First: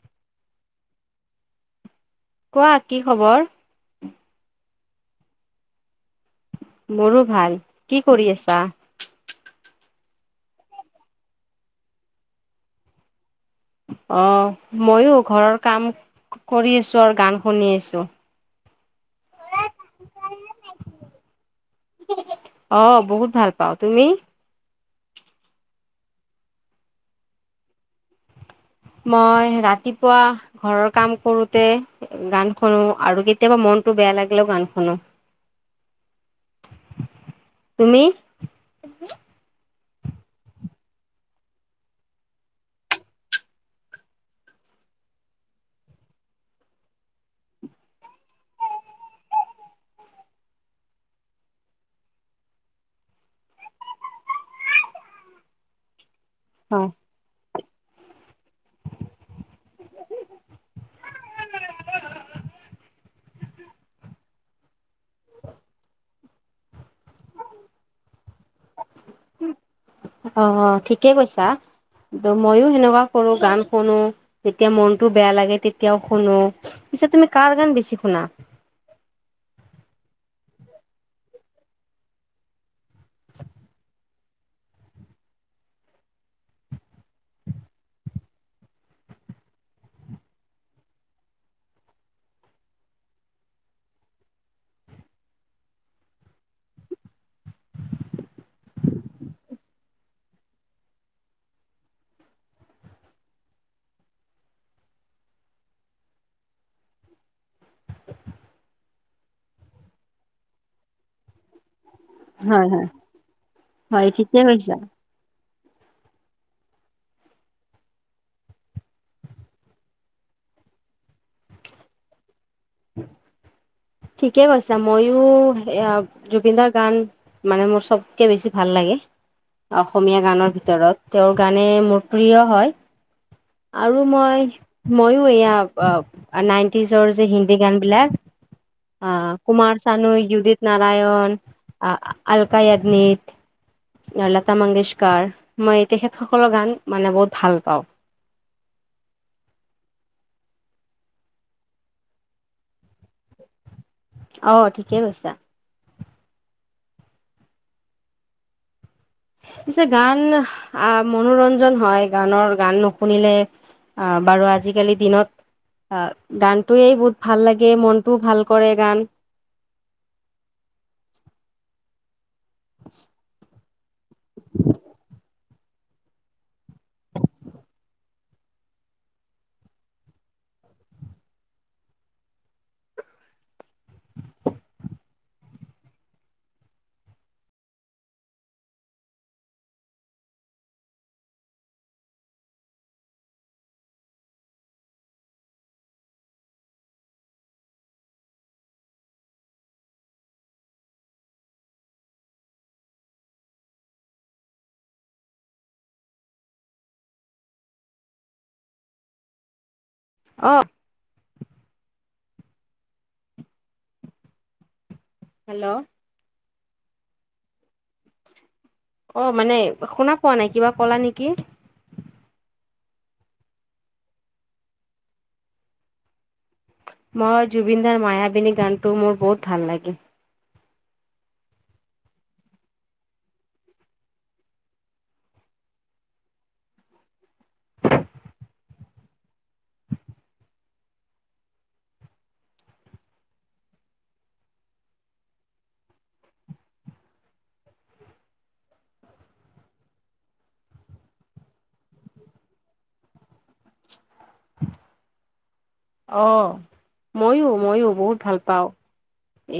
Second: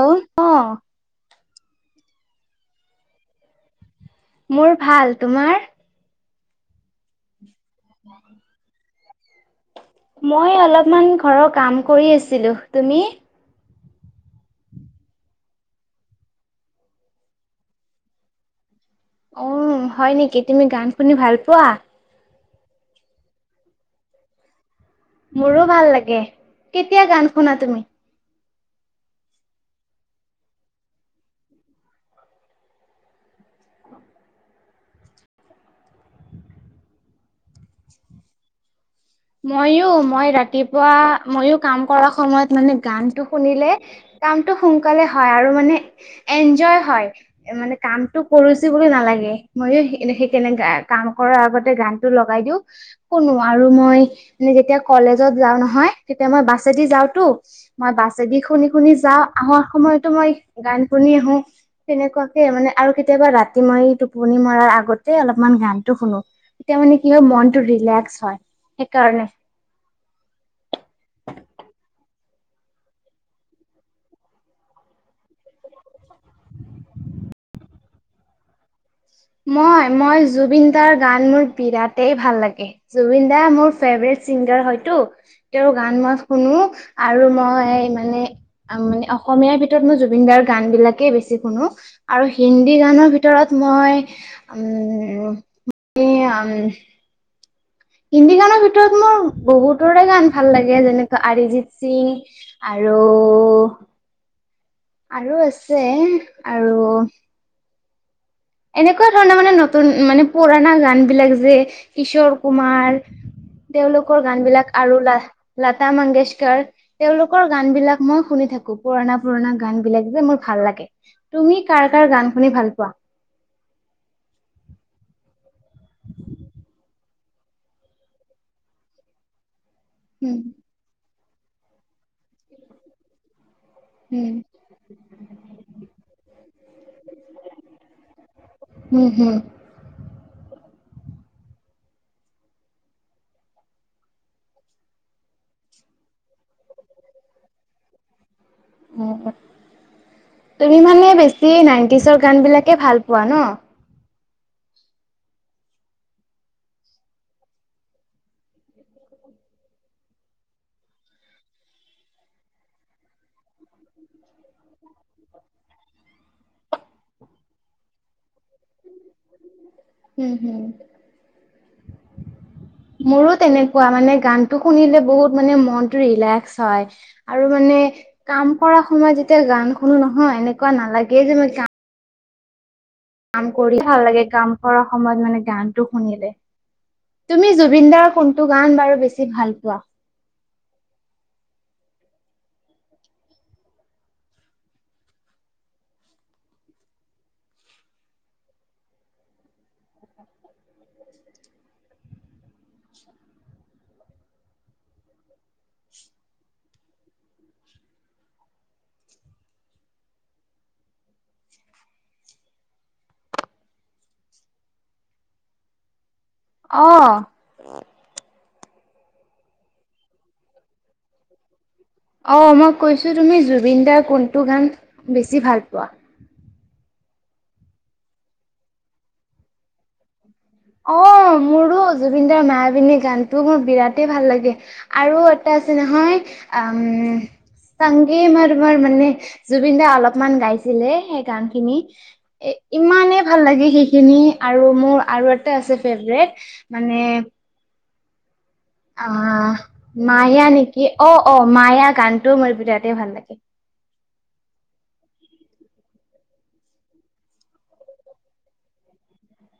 অ অ। কোৱা কি খবৰ? মোৰ ভাল, তোমাৰ? মোৰো ভাল। কি কৰি আছা? মই অলপমান ঘৰৰ কাম কৰি আছিলো। তুমি? অ ময়ো ঘৰৰ কাম কৰি আছো আৰু গান শুনি আছো। উ হয় নেকি তুমি গান শুনি ভাল পোৱা? অ বহুত ভাল পাওঁ, তুমি? মোৰো ভাল লাগে। কেতিয়া গান শুনা তুমি? মই ৰাতিপুৱা ঘৰৰ কাম কৰোতে গান শুনো আৰু কেতিয়াবা মনটো বেয়া লাগিলেও গান শুনো। তুমি? মইও মই ৰাতিপুৱা মই কাম কৰা সময়ত মানে গানটো শুনিলে কামটো সোনকালে হয় আৰু মানে এনজয় হয়। মানে কামটো কৰিছো বুলি নালাগে, ময়ো এ সেই কেনো কাম কৰাৰ আগতে গান টো লগাই দিওঁ শুনো আৰু মই আমি যেতিয়া কলেজত যাও নহয় তেতিয়া মই বাছেদি অ' যাওঁতো মই বাছেদি শুনি শুনি যাওঁ, আহাৰ সময়তো মই গান শুনি আহো। তেনেকুৱাকে মানে আৰু কেতিয়াবা ৰাতি মই টোপনি মৰাৰ আগত অলপমান গানটো শুনো তেতিয়া মানে কি হয় মনটো ৰিলেক্স হয় সেইকাৰণে। অ অ ঠিকেই কৈছা। মইও সেনেকুৱা কৰো গান শুনো, যেতিয়া মনটো বেয়া লাগে তেতিয়াও শুনো, পিছে তুমি কাৰ গান বেছি শুনা? মই মই জুবিন দাৰ গান মোৰ বিৰাটেই ভাল লাগে। জুবিন দা মোৰ ফেভৰেট ছিংগাৰ হয়তো। তেওঁৰ গান মই শুনো আৰু মই মানে মানে অসমীয়াৰ ভিতৰত মই জুবিন দাৰ গান বিলাকেই বেছি শুনো। আৰু হিন্দী গানৰ ভিতৰত মই উম হিন্দী গানৰ ভিতৰত মোৰ বহুতৰে গান ভাল লাগে যেনেকা অৰিজিত সিং আৰু আৰু আছে আৰু এনেকুৱা ধৰণৰ মানে নতুন মানে পুৰাণা গান বিলাক যে কিশোৰ হয় হয় কুমাৰ হয় তেওঁলোকৰ ঠিকে গান বিলাক কৈছা। আৰু লা-লতা মংগেশকাৰ। তেওঁলোকৰ গান বিলাক মই শুনি থাকো, পুৰণা পুৰণা গান বিলাক যে মোৰ ভাল লাগে। তুমি কাৰ কাৰ গান শুনি ভাল পোৱা? [inaudible] ঠিকে কৈছা। মইও এয়া জুবিন দাৰ গান মানে মোৰ চবকে বেছি ভাল লাগে। অসমীয়া উম, গানৰ ভিতৰত তেওঁৰ গানে মোৰ প্ৰিয় হয়। আৰু উম, মই ময়ো এয়া অব নাইণ্টিজৰ যে হিন্দী গানবিলাক উম, অ হুম। কুমাৰ চানু, উদিত নাৰায়ণ, আ-আলকা য়াগনিক এয়া লতা মংগেশকাৰ। মই তেখেত সকলৰ গান মানে বহুত ভাল পাওঁ। অ তুমি মানে বেছি নাইণ্টিজৰ গান বিলাকে ভাল পোৱা ন? অ' ঠিকেই কৈছা। [inaudible] পিছে গান আ' মনোৰঞ্জন হয় গানৰ, গান নুশুনিলে অ' বাৰু আজিকালি দিনত অ' গানটোৱে বহুত ভাল লাগে, মনটোও ভাল কৰে গান হু', হু' মোৰো তেনেকুৱা মানে গানটো শুনিলে বহুত মানে মনটো ৰিলেক্স হয়, আৰু মানে কাম কৰা সময়ত যেতিয়া গান শুনো নহয়, এনেকুৱা নালাগে যে মই কা কাম কৰি ভাল লাগে, কাম কৰা সময়ত মানে গানটো শুনিলে। তুমি জুবিন দাৰ কোনটো গান বাৰু বেছি ভাল পোৱা? অ' হেল্লো অ' অ' মানে শুনা পোৱা নাই, কিবা কলা নেকি? অ' মই কৈছোঁ তুমি জুবিন দাৰ কোনটো গান বেছি ভাল পোৱা? মই জুবিন দাৰ মায়াবিনী গানটো মোৰ বহুত ভাল লাগে। অ' মোৰো জুবিন দাৰ মায়াবিনী গানটো মোৰ বিৰাটেই ভাল লাগে। আৰু এটা আছে নহয়, উম সংগে মাৰমাৰ মানে, জুবিন দাই অলপমান গাইছিলে সেই গান খিনি। এ' ইমানেই ভাল লাগে সেইখিনি আৰু মোৰ আৰু এ টা আছে ফেভৰেট মানে আ' মায়া নেকি, অ', অ' মায়া গানটোও মোৰ বিৰাতে ভাল লাগে। অ' মইয়ো, মইয়ো বহুত ভাল পাওঁ।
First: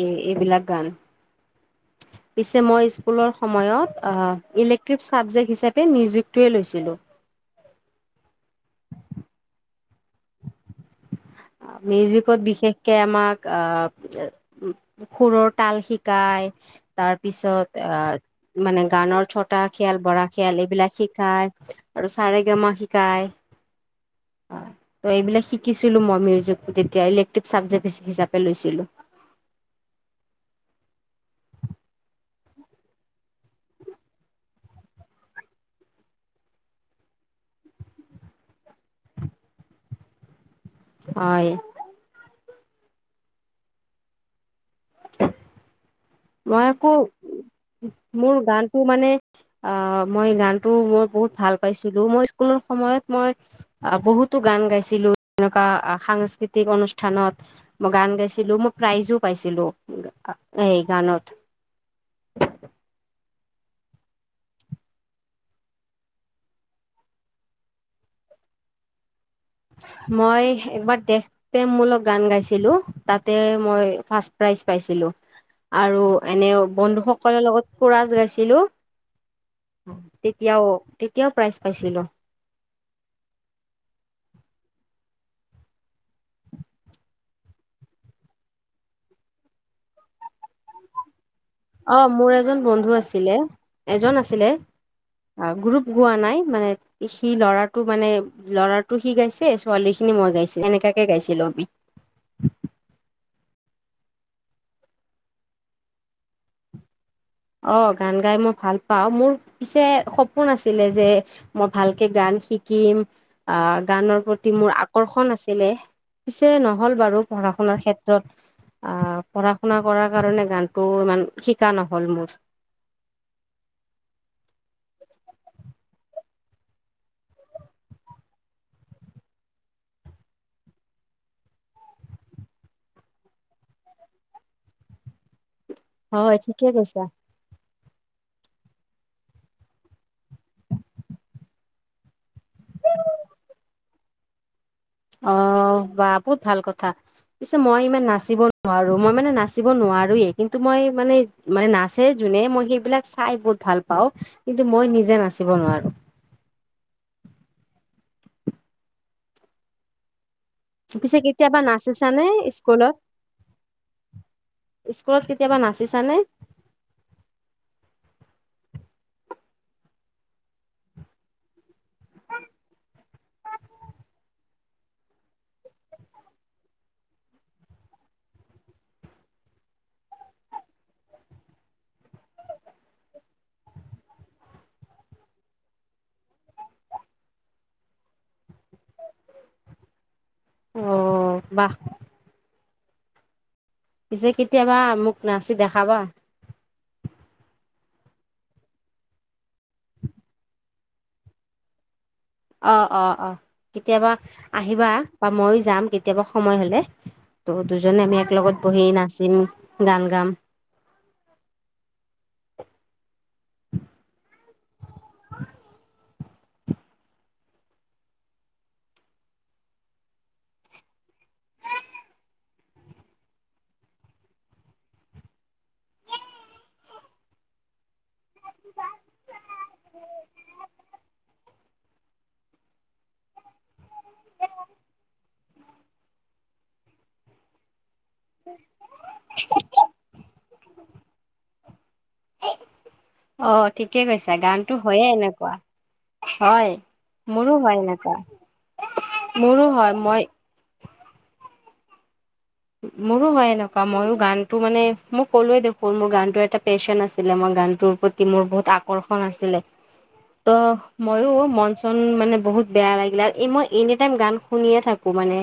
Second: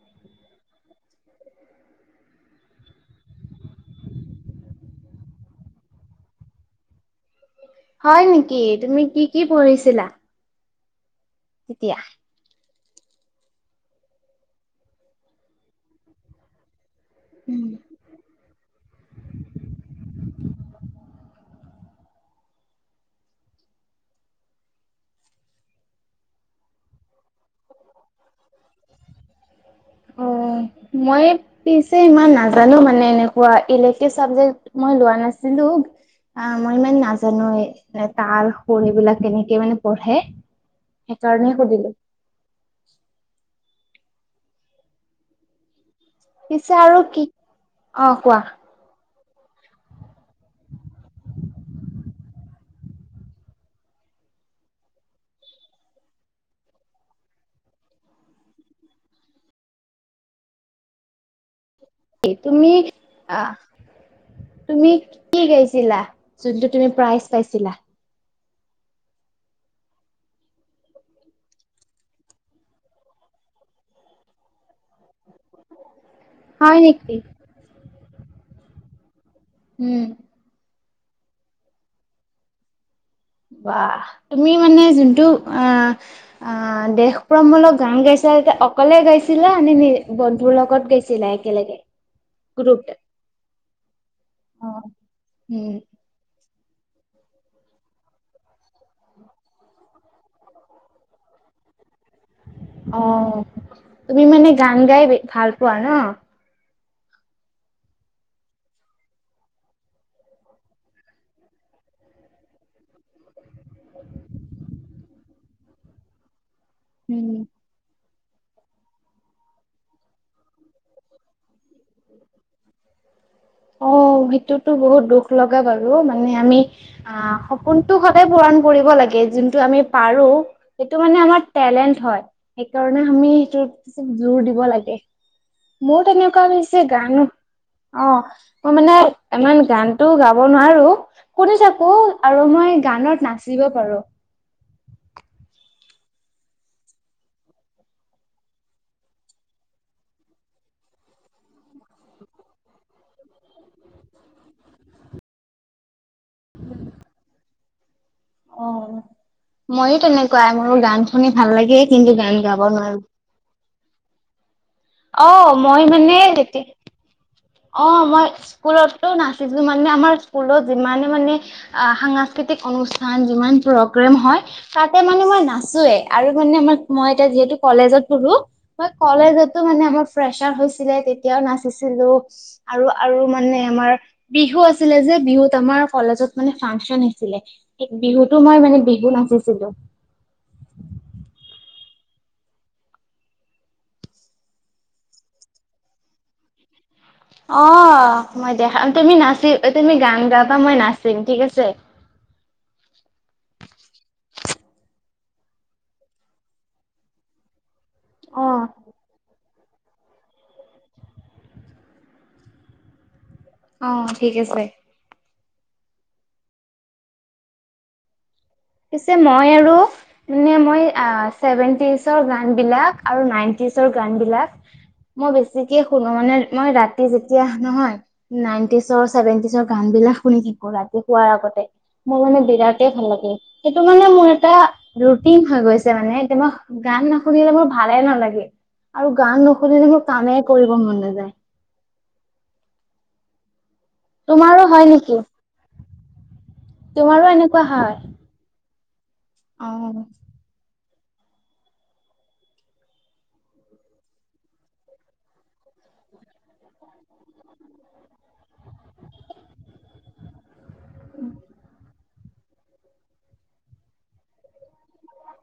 এ' এইবিলাক গান পিছে মই স্কুলৰ সময়ত আ' ইলেক্টিভ চাবজেক্ট হিচাপে মিউজিক টোৱে লৈছিলোঁ। হয় নেকি, তুমি কি, কি পঢ়িছিলা? তেতিয়া? মিউজিক ক'ত বিশেষকৈ আমাক আ' সুৰৰ তাল শিকায় তাৰ উম পিছত আ' মানে গানৰ ছটা খেয়াল, বৰা খেয়াল এইবিলাক শিকায়। আৰু ছা ৰে গা মা শিকায়, আ' ত' এইবিলাক শিকিছিলোঁ মই। মিউজিক তেতিয়া ইলেক্টিভ চাবজেক্ট হি-হিচাপে লৈছিলোঁ। অ', [inaudible] মই এই পিছে ইমান নাজানোঁ মানে এনেকোৱা, ইলেক্টিভ চাবজেক্ট মই লোৱা নাছিলোঁ। আ' মই ইমান নাজানোয়ে মানে তাল, সুৰ এইবিলাক কেনেকে মানে পঢ়ে। হয় সেইকাৰণে সুধিলোঁ। মই পিছে আকৌ আৰু কি অ মোৰ কোৱা গান টো মানে, আ' মই গানটো মই বহুত ভাল পাইছিলোঁ, মই স্কুলৰ সময়ত মই আ' বহুতো গান গাইছিলোঁ তেনেকুৱা সাংস্কৃতিক অনুষ্ঠানত মই গান গাইছিলোঁ, মই প্ৰাইজো পাইছিলোঁ, আ' এই গানত। এ' তুমি আ' তুমি কি গাইছিলা, যোনটো তুমি প্ৰাইজ পাইছিলা? মই এবাৰ দেশ প্ৰেম মূলক গান গাইছিলোঁ, তাতে মই ফাৰ্ষ্ট প্ৰাইজ পাইছিলোঁ। আৰু এনেও হয় নেকি? বন্ধুসকলৰ লগত খুৰাচ গাইছিলোঁ। উম, তেতিয়াও, তেতিয়াও প্ৰাইজ পাইছিলোঁ। বা তুমি মানে যোনটো আহ অ', দেশপমূলক গান গাইছিল অকলে গাইছিলা নে নি বন্ধুৰ লগত গাইছিলা। একেলগে অ', মোৰ এজন গ্ৰুপত? বন্ধু আছিলে, এজন আছিলে, অ', অ', উম, গ্ৰুপ পোৱা নাই মানে সি ল'ৰাটো মানে ল'ৰাটো সি গাইছে ছোৱালীখিনি মই গাইছে এনেকাকে গাইছিলো‍ঁ আমি। অ', তুমি মানে গান গাই ভাল পোৱা ন। অ', গান গাই মই ভাল পাওঁ মোৰ পিছে সপোন আছিলে যে মই ভালকে গান শিকিম আহ গানৰ প্ৰতি মোৰ আকৰ্ষণ আছিলে। পিছে নহ'ল বাৰু উম, পঢ়া শুনা ক্ষে ত্ৰত, আহ পঢ়া শুনা কাৰণে গানটো ইমান শিকা নহ'ল মোৰ। অ', সেইটোতো বহুত দুখ লগা বাৰু মানে আমি আহ সপোনটো সদায় পূৰণ কৰিব লাগে যোনটো আমি পাৰোঁ। সেইটো মানে আমাৰ টেলেণ্ট হয়, সেইকাৰণে আমি সেইটোছ জোৰ দিব লাগে। মোৰ হয় এনেকুৱা ঠিকে হৈছে কৈছা গানো, অ'। মই মানে ইমান গানতো গাব নোৱাৰোঁ। শুনি থাকো আৰু মই গানত নাচিব পাৰোঁ। অ', বা বহুত ভাল কথা। পিছে মই ইমান নাচিব নোৱাৰো, মই মানে নাচিব নোৱাৰোৱে, কিন্তু মই মানে মানে নাচে যোনে মই সেইবিলাক চাই বহুত ভাল পাওঁ, কিন্তু মই নিজে নাচিব নোৱাৰোঁ। [inaudible] অ', মইও তেনেকুৱাই মোৰ গান পিছে শুনি ভাল কেতিয়াবা লাগে কিন্তু নাচিছানে গান গাব স্কুলত নোৱাৰোঁ। স্কুলত অ', কেতিয়াবা মই নাচিছানে মানে অ', মই স্কুলতো নাচিছিলো মানে আমাৰ স্কুলত যিমানে মানে সাংস্কৃতিক অনুষ্ঠান যিমান প্ৰগ্ৰেম হয়। তাতে মানে মই নাচোৱে আৰু মানে আমাৰ মই এতিয়া যিহেঁতু কলেজত পঢ়ো। মই কলেজতো মানে আমাৰ প্ৰেচাৰ হৈছিলে তেতিয়াও নাচিছিলোঁ। আৰু আৰু মানে আমাৰ বিহু আছিলে যে বিহুত আমাৰ কলেজত মানে ফাংচন আছিলে। বিহুতো মই মানে বিহু নাচিছিলোঁ। অ', বাহ। পিছে কেতিয়াবা মোক নাচি দেখাবা। অ', মই দেখান তুমি নাচি, তুমি গান গাব মই নাচিম ঠিক আছে। অ', অ', অ', কেতিয়াবা আহিবা বা ময়ো যাম কেতিয়াবা সময় হ'লে। ত' দুজনে আমি এক লগগত অ' বহি নাচিম, গান গাম। অ', ঠিক আছে। পিছে মই আৰু মোৰ মই চেভেন্তিছৰ গান বিলাক আৰু নাইনতিছৰ গান বিলাক মই বেছিকে শুনো মানে মই ৰাতি যেতিয়া নহয়। নাইনটিজৰ, চেভেন্টিজৰ গান বিলাক শুনি থাকো ৰাতি শোৱাৰ আগতে। মোৰ মানে বিৰাটে ভাল লাগে। সেইটো মানে মোৰ এটা ৰুটিন হৈ গৈছে মানে এতিয়া মই গান নুশুনিলে মোৰ ভালে নালাগে। আৰু গান নুশুনিলে মোৰ কামে কৰিব ম'ন নাযায়। অ', ঠিকে কৈছা তোমাৰো গানতো হয় হয়য়ে নেকি এনেকুৱা। হয় তোমাৰো মোৰো এনেকুৱা হয় এনেুকুৱা, অ মোৰো হয় মই মোৰো হয় এনেকুৱা। মইয়ো গানটো মানে, মোক ক'লোৱে দেখোন, মোৰ গানটোৰ এটা পেশ্বন আছিলে, মই গানটোৰ ওপৰত কি মোৰ, বহুত আকৰ্ষণ আছিলে! ত' মইও মন-চন মানে, বহুত বেয়া লাগিলে! এ, মই এনিটাইম গান শুনিয়ে থাকোঁ। [unintelligible] মানে,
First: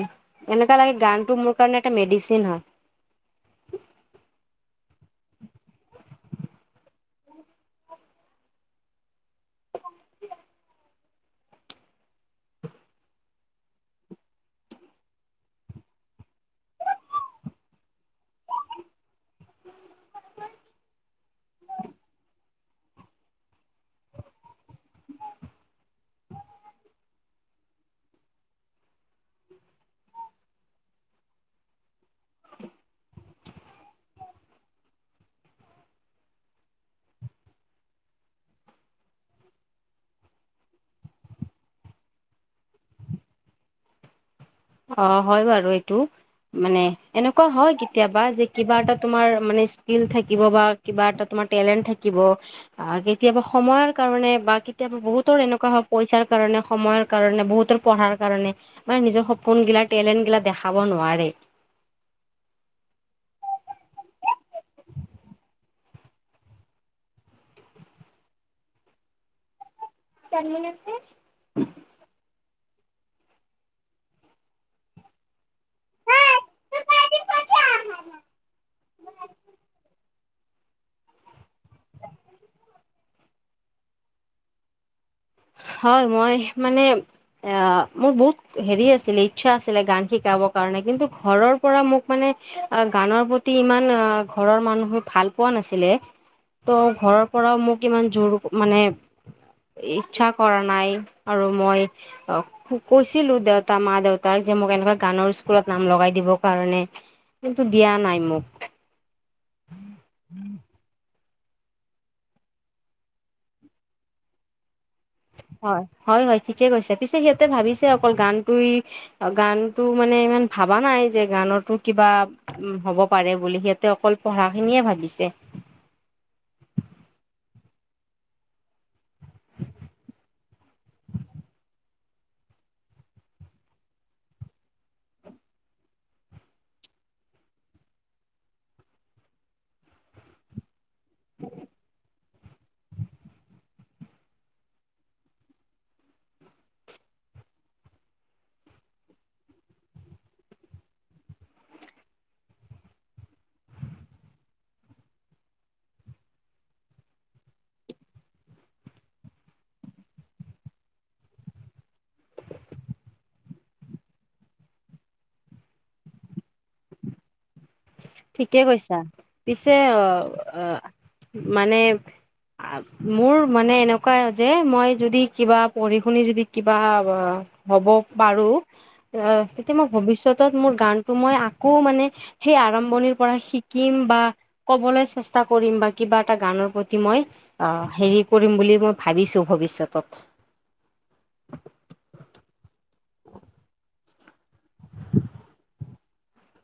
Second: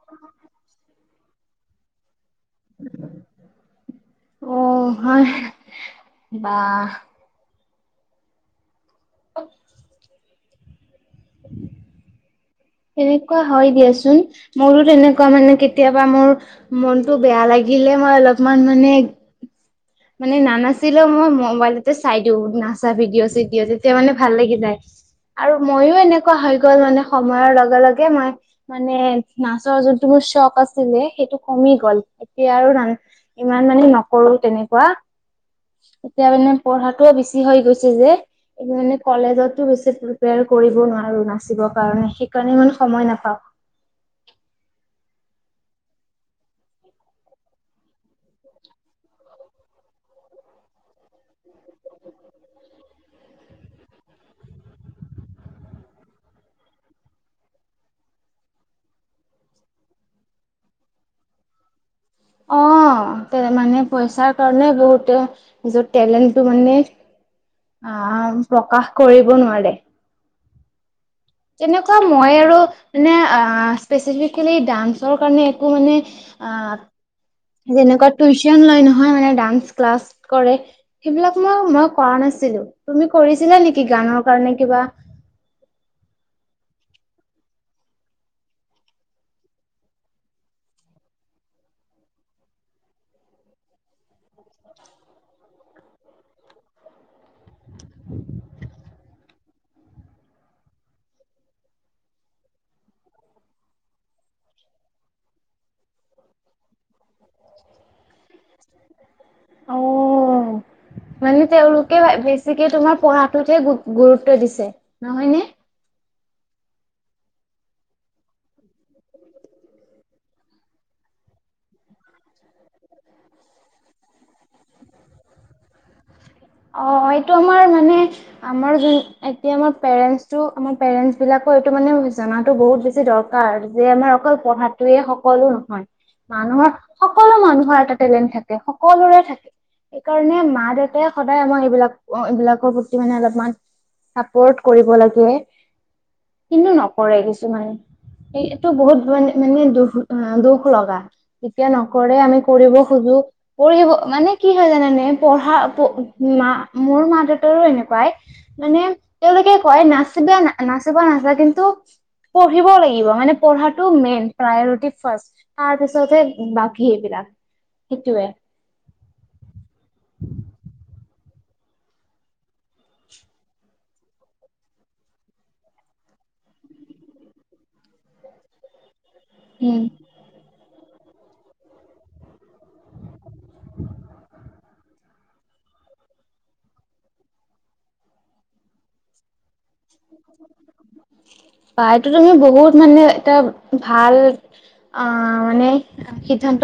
এনেকা লাগে, গান টো মোৰ কাৰণে, এটা মেডিচিন হয়! অ'! হয়। বা! [inaudible] এনেকুৱা হয় দিয়াচোন! মোৰো তেনেকুৱা মানে, কেতিয়াবা মোৰ মনতো বেয়া লাগিলে, মই অলপমান মানে, মানে, নানাচিলেও মই, মোবাইলতে চাই দিওঁ, নাচা ভিডিঅ-চিডিঅ। তেতিয়া মানে, ভাল লাগি যায়! আৰু মইয়ো এনেকুৱা হৈ গ'ল মানে, সময়ৰ লগে- লগে মই মানে, নাচৰ যোনটো মোৰ চখ আছিলে, সেইটো কমি গ'ল। এতিয়া আৰু না ইমান মানে নকৰোঁ, তেনেকুৱা। এতিয়া মানে, পঢ়াটোৱে বেছি হৈ গৈছে যে। [unintelligible] মানে, কলেজতো বেছি প্ৰিপেয়াৰ কৰিব নোৱাৰোঁ, নাচিবৰ কাৰণে। সেইকাৰণে ইমান সময় নাপাওঁ। অ'! হয় বাৰু এইটো। মানে, এনেকুৱা হয় কেতিয়াবা, যে কিবা এটা তোমাৰ মানে, স্কিল থাকিব বা কিবা এটা তোমাৰ টেলেন্ট থাকিব আঁ কেতিয়াবা সময়ৰ কাৰণে বা কেতিয়াবা, বহুতৰ এনেকুৱা হয়, পইচাৰ কাৰণে, সময়ৰ কাৰণে, বহুতৰ পঢ়াৰ কাৰণে, মানে নিজৰ সপোন গিলা, টেলেণ্ট গিলা, দেখাব নোৱাৰে। অ'! তে মানে, পইচাৰ কাৰণে বহুতে নিজৰ টেলেণ্টটো মানে, আঁ প্ৰকাশ কৰিব নোৱাৰে। [unintelligible] তেনেকুৱা মই আৰু মানে, আঁ স্পেচিফিকেলি ডান্সৰ কাৰণে, একো মানে, আঁ যেনেকুৱা টিউচন লয় নহয়, মানে ডান্স ক্লাছ কৰে। সেইবিলাক মই, মই কৰা নাছিলোঁ। তুমি কৰিছিলা নেকি, গানৰ কাৰণে কিবা? হয়! মই মানে, অ'! মোৰ বহুত সেৰি আছিলে, ইচ্ছা আছিলে, গান শিকাব কাৰণে! কিন্তু, ঘৰৰ পৰা মোক মানে, আঁ গানৰ প্ৰতি ইমান আঁ ঘৰৰ মানুহে ভাল পোৱা নাছি ছিলে। ত' ঘৰৰ পৰাও মোক ইমান জোৰ, মানে, ইচ্ছা কৰা নাই। আৰু মই অ' কৈছিলোঁ দেউতা, মা-দেউতাক! যে মোক এনেকুৱা গানৰ স্কুলত নাম লগাই দিবৰ কাৰণে। কিন্তু, দিয়া নাই মোক। অ [inaudible] মানে, তেওঁলোকে বেছিকে তোমাৰ, পঢ়াটোতহে গুৰুত্ব দিছে। নহয় নে? হয়, হয়, হয়! ঠিকে কৈছে। পিছে, সিহঁতে ভাবিছে অকল গানটোই গানটো মানে, ইমান ভাবা নাই যে, গানটো কিবা উম, হ'ব পাৰে বুলি। সিহঁতে অকল পঢ়া খিনিয়ে ভাবিছে। অ'! এইটো আমাৰ মানে, আমাৰ যোন, এতিয়া আমাৰ পেৰেণ্টছটো, আমাৰ পেৰেন্টছ বিলাকো এইটো মানে, জনাতো বহুত বেছি দৰ কাৰ। যে আমাৰ, অকল পঢ়াটোৱে সকলো নহয়। মানুহৰ, সকলো মানুহৰ এটা টেলেণ্ট থাকে, সকলোৰে থাকে। সেইকাৰণে, মা-দেউতায়ে সদায় আমাক এইবিলাক অ'! এইবলাকৰ প্ৰতি মানে অলপমান, চাপৰ্ট কৰিব লাগে। কিন্তু, নকৰে কিছুমানে। এইটো বহুত মানে মানে দুখ দুখ লগা যেতিয়া নকৰে আমি কৰিব খোজো পঢ়িব মানে কি হয় জানানে পঢ়া মা মোৰ মা দেউতাৰো এনেকুৱাই মানে তেওঁলোকে কয় নাচিব না নাচিবা নাযায় কিন্তু পঢ়িব লাগিব মানে পঢ়াটো মেইন প্ৰায়ৰটি ফাৰ্ষ্ট। তাৰপিছতে বাকী এইবিলাক, সেইটোয়ে। ঠিকে কৈছা পিছে অ, মানে মোৰ মানে এনেকুৱাই যে মই যদি কিবা পঢ়ি-শুনি যদি কিবা হ'ব পাৰো অ, তেতিয়া উম মই ভৱিষ্যতত মোৰ গানটো মই আকৌ মানে সেই আৰম্ভণিৰ পৰা শিকিম বা ক'বলৈ চেষ্টা কৰিম বা কিবা এটা গানৰ প্ৰতি মই অ, হেৰি কৰিম বুলি মই ভাবিছোঁ ভৱিষ্যতত। বা, এইটো তুমি বহুত মানে এটা ভাল অ, মানে সিদ্ধান্ত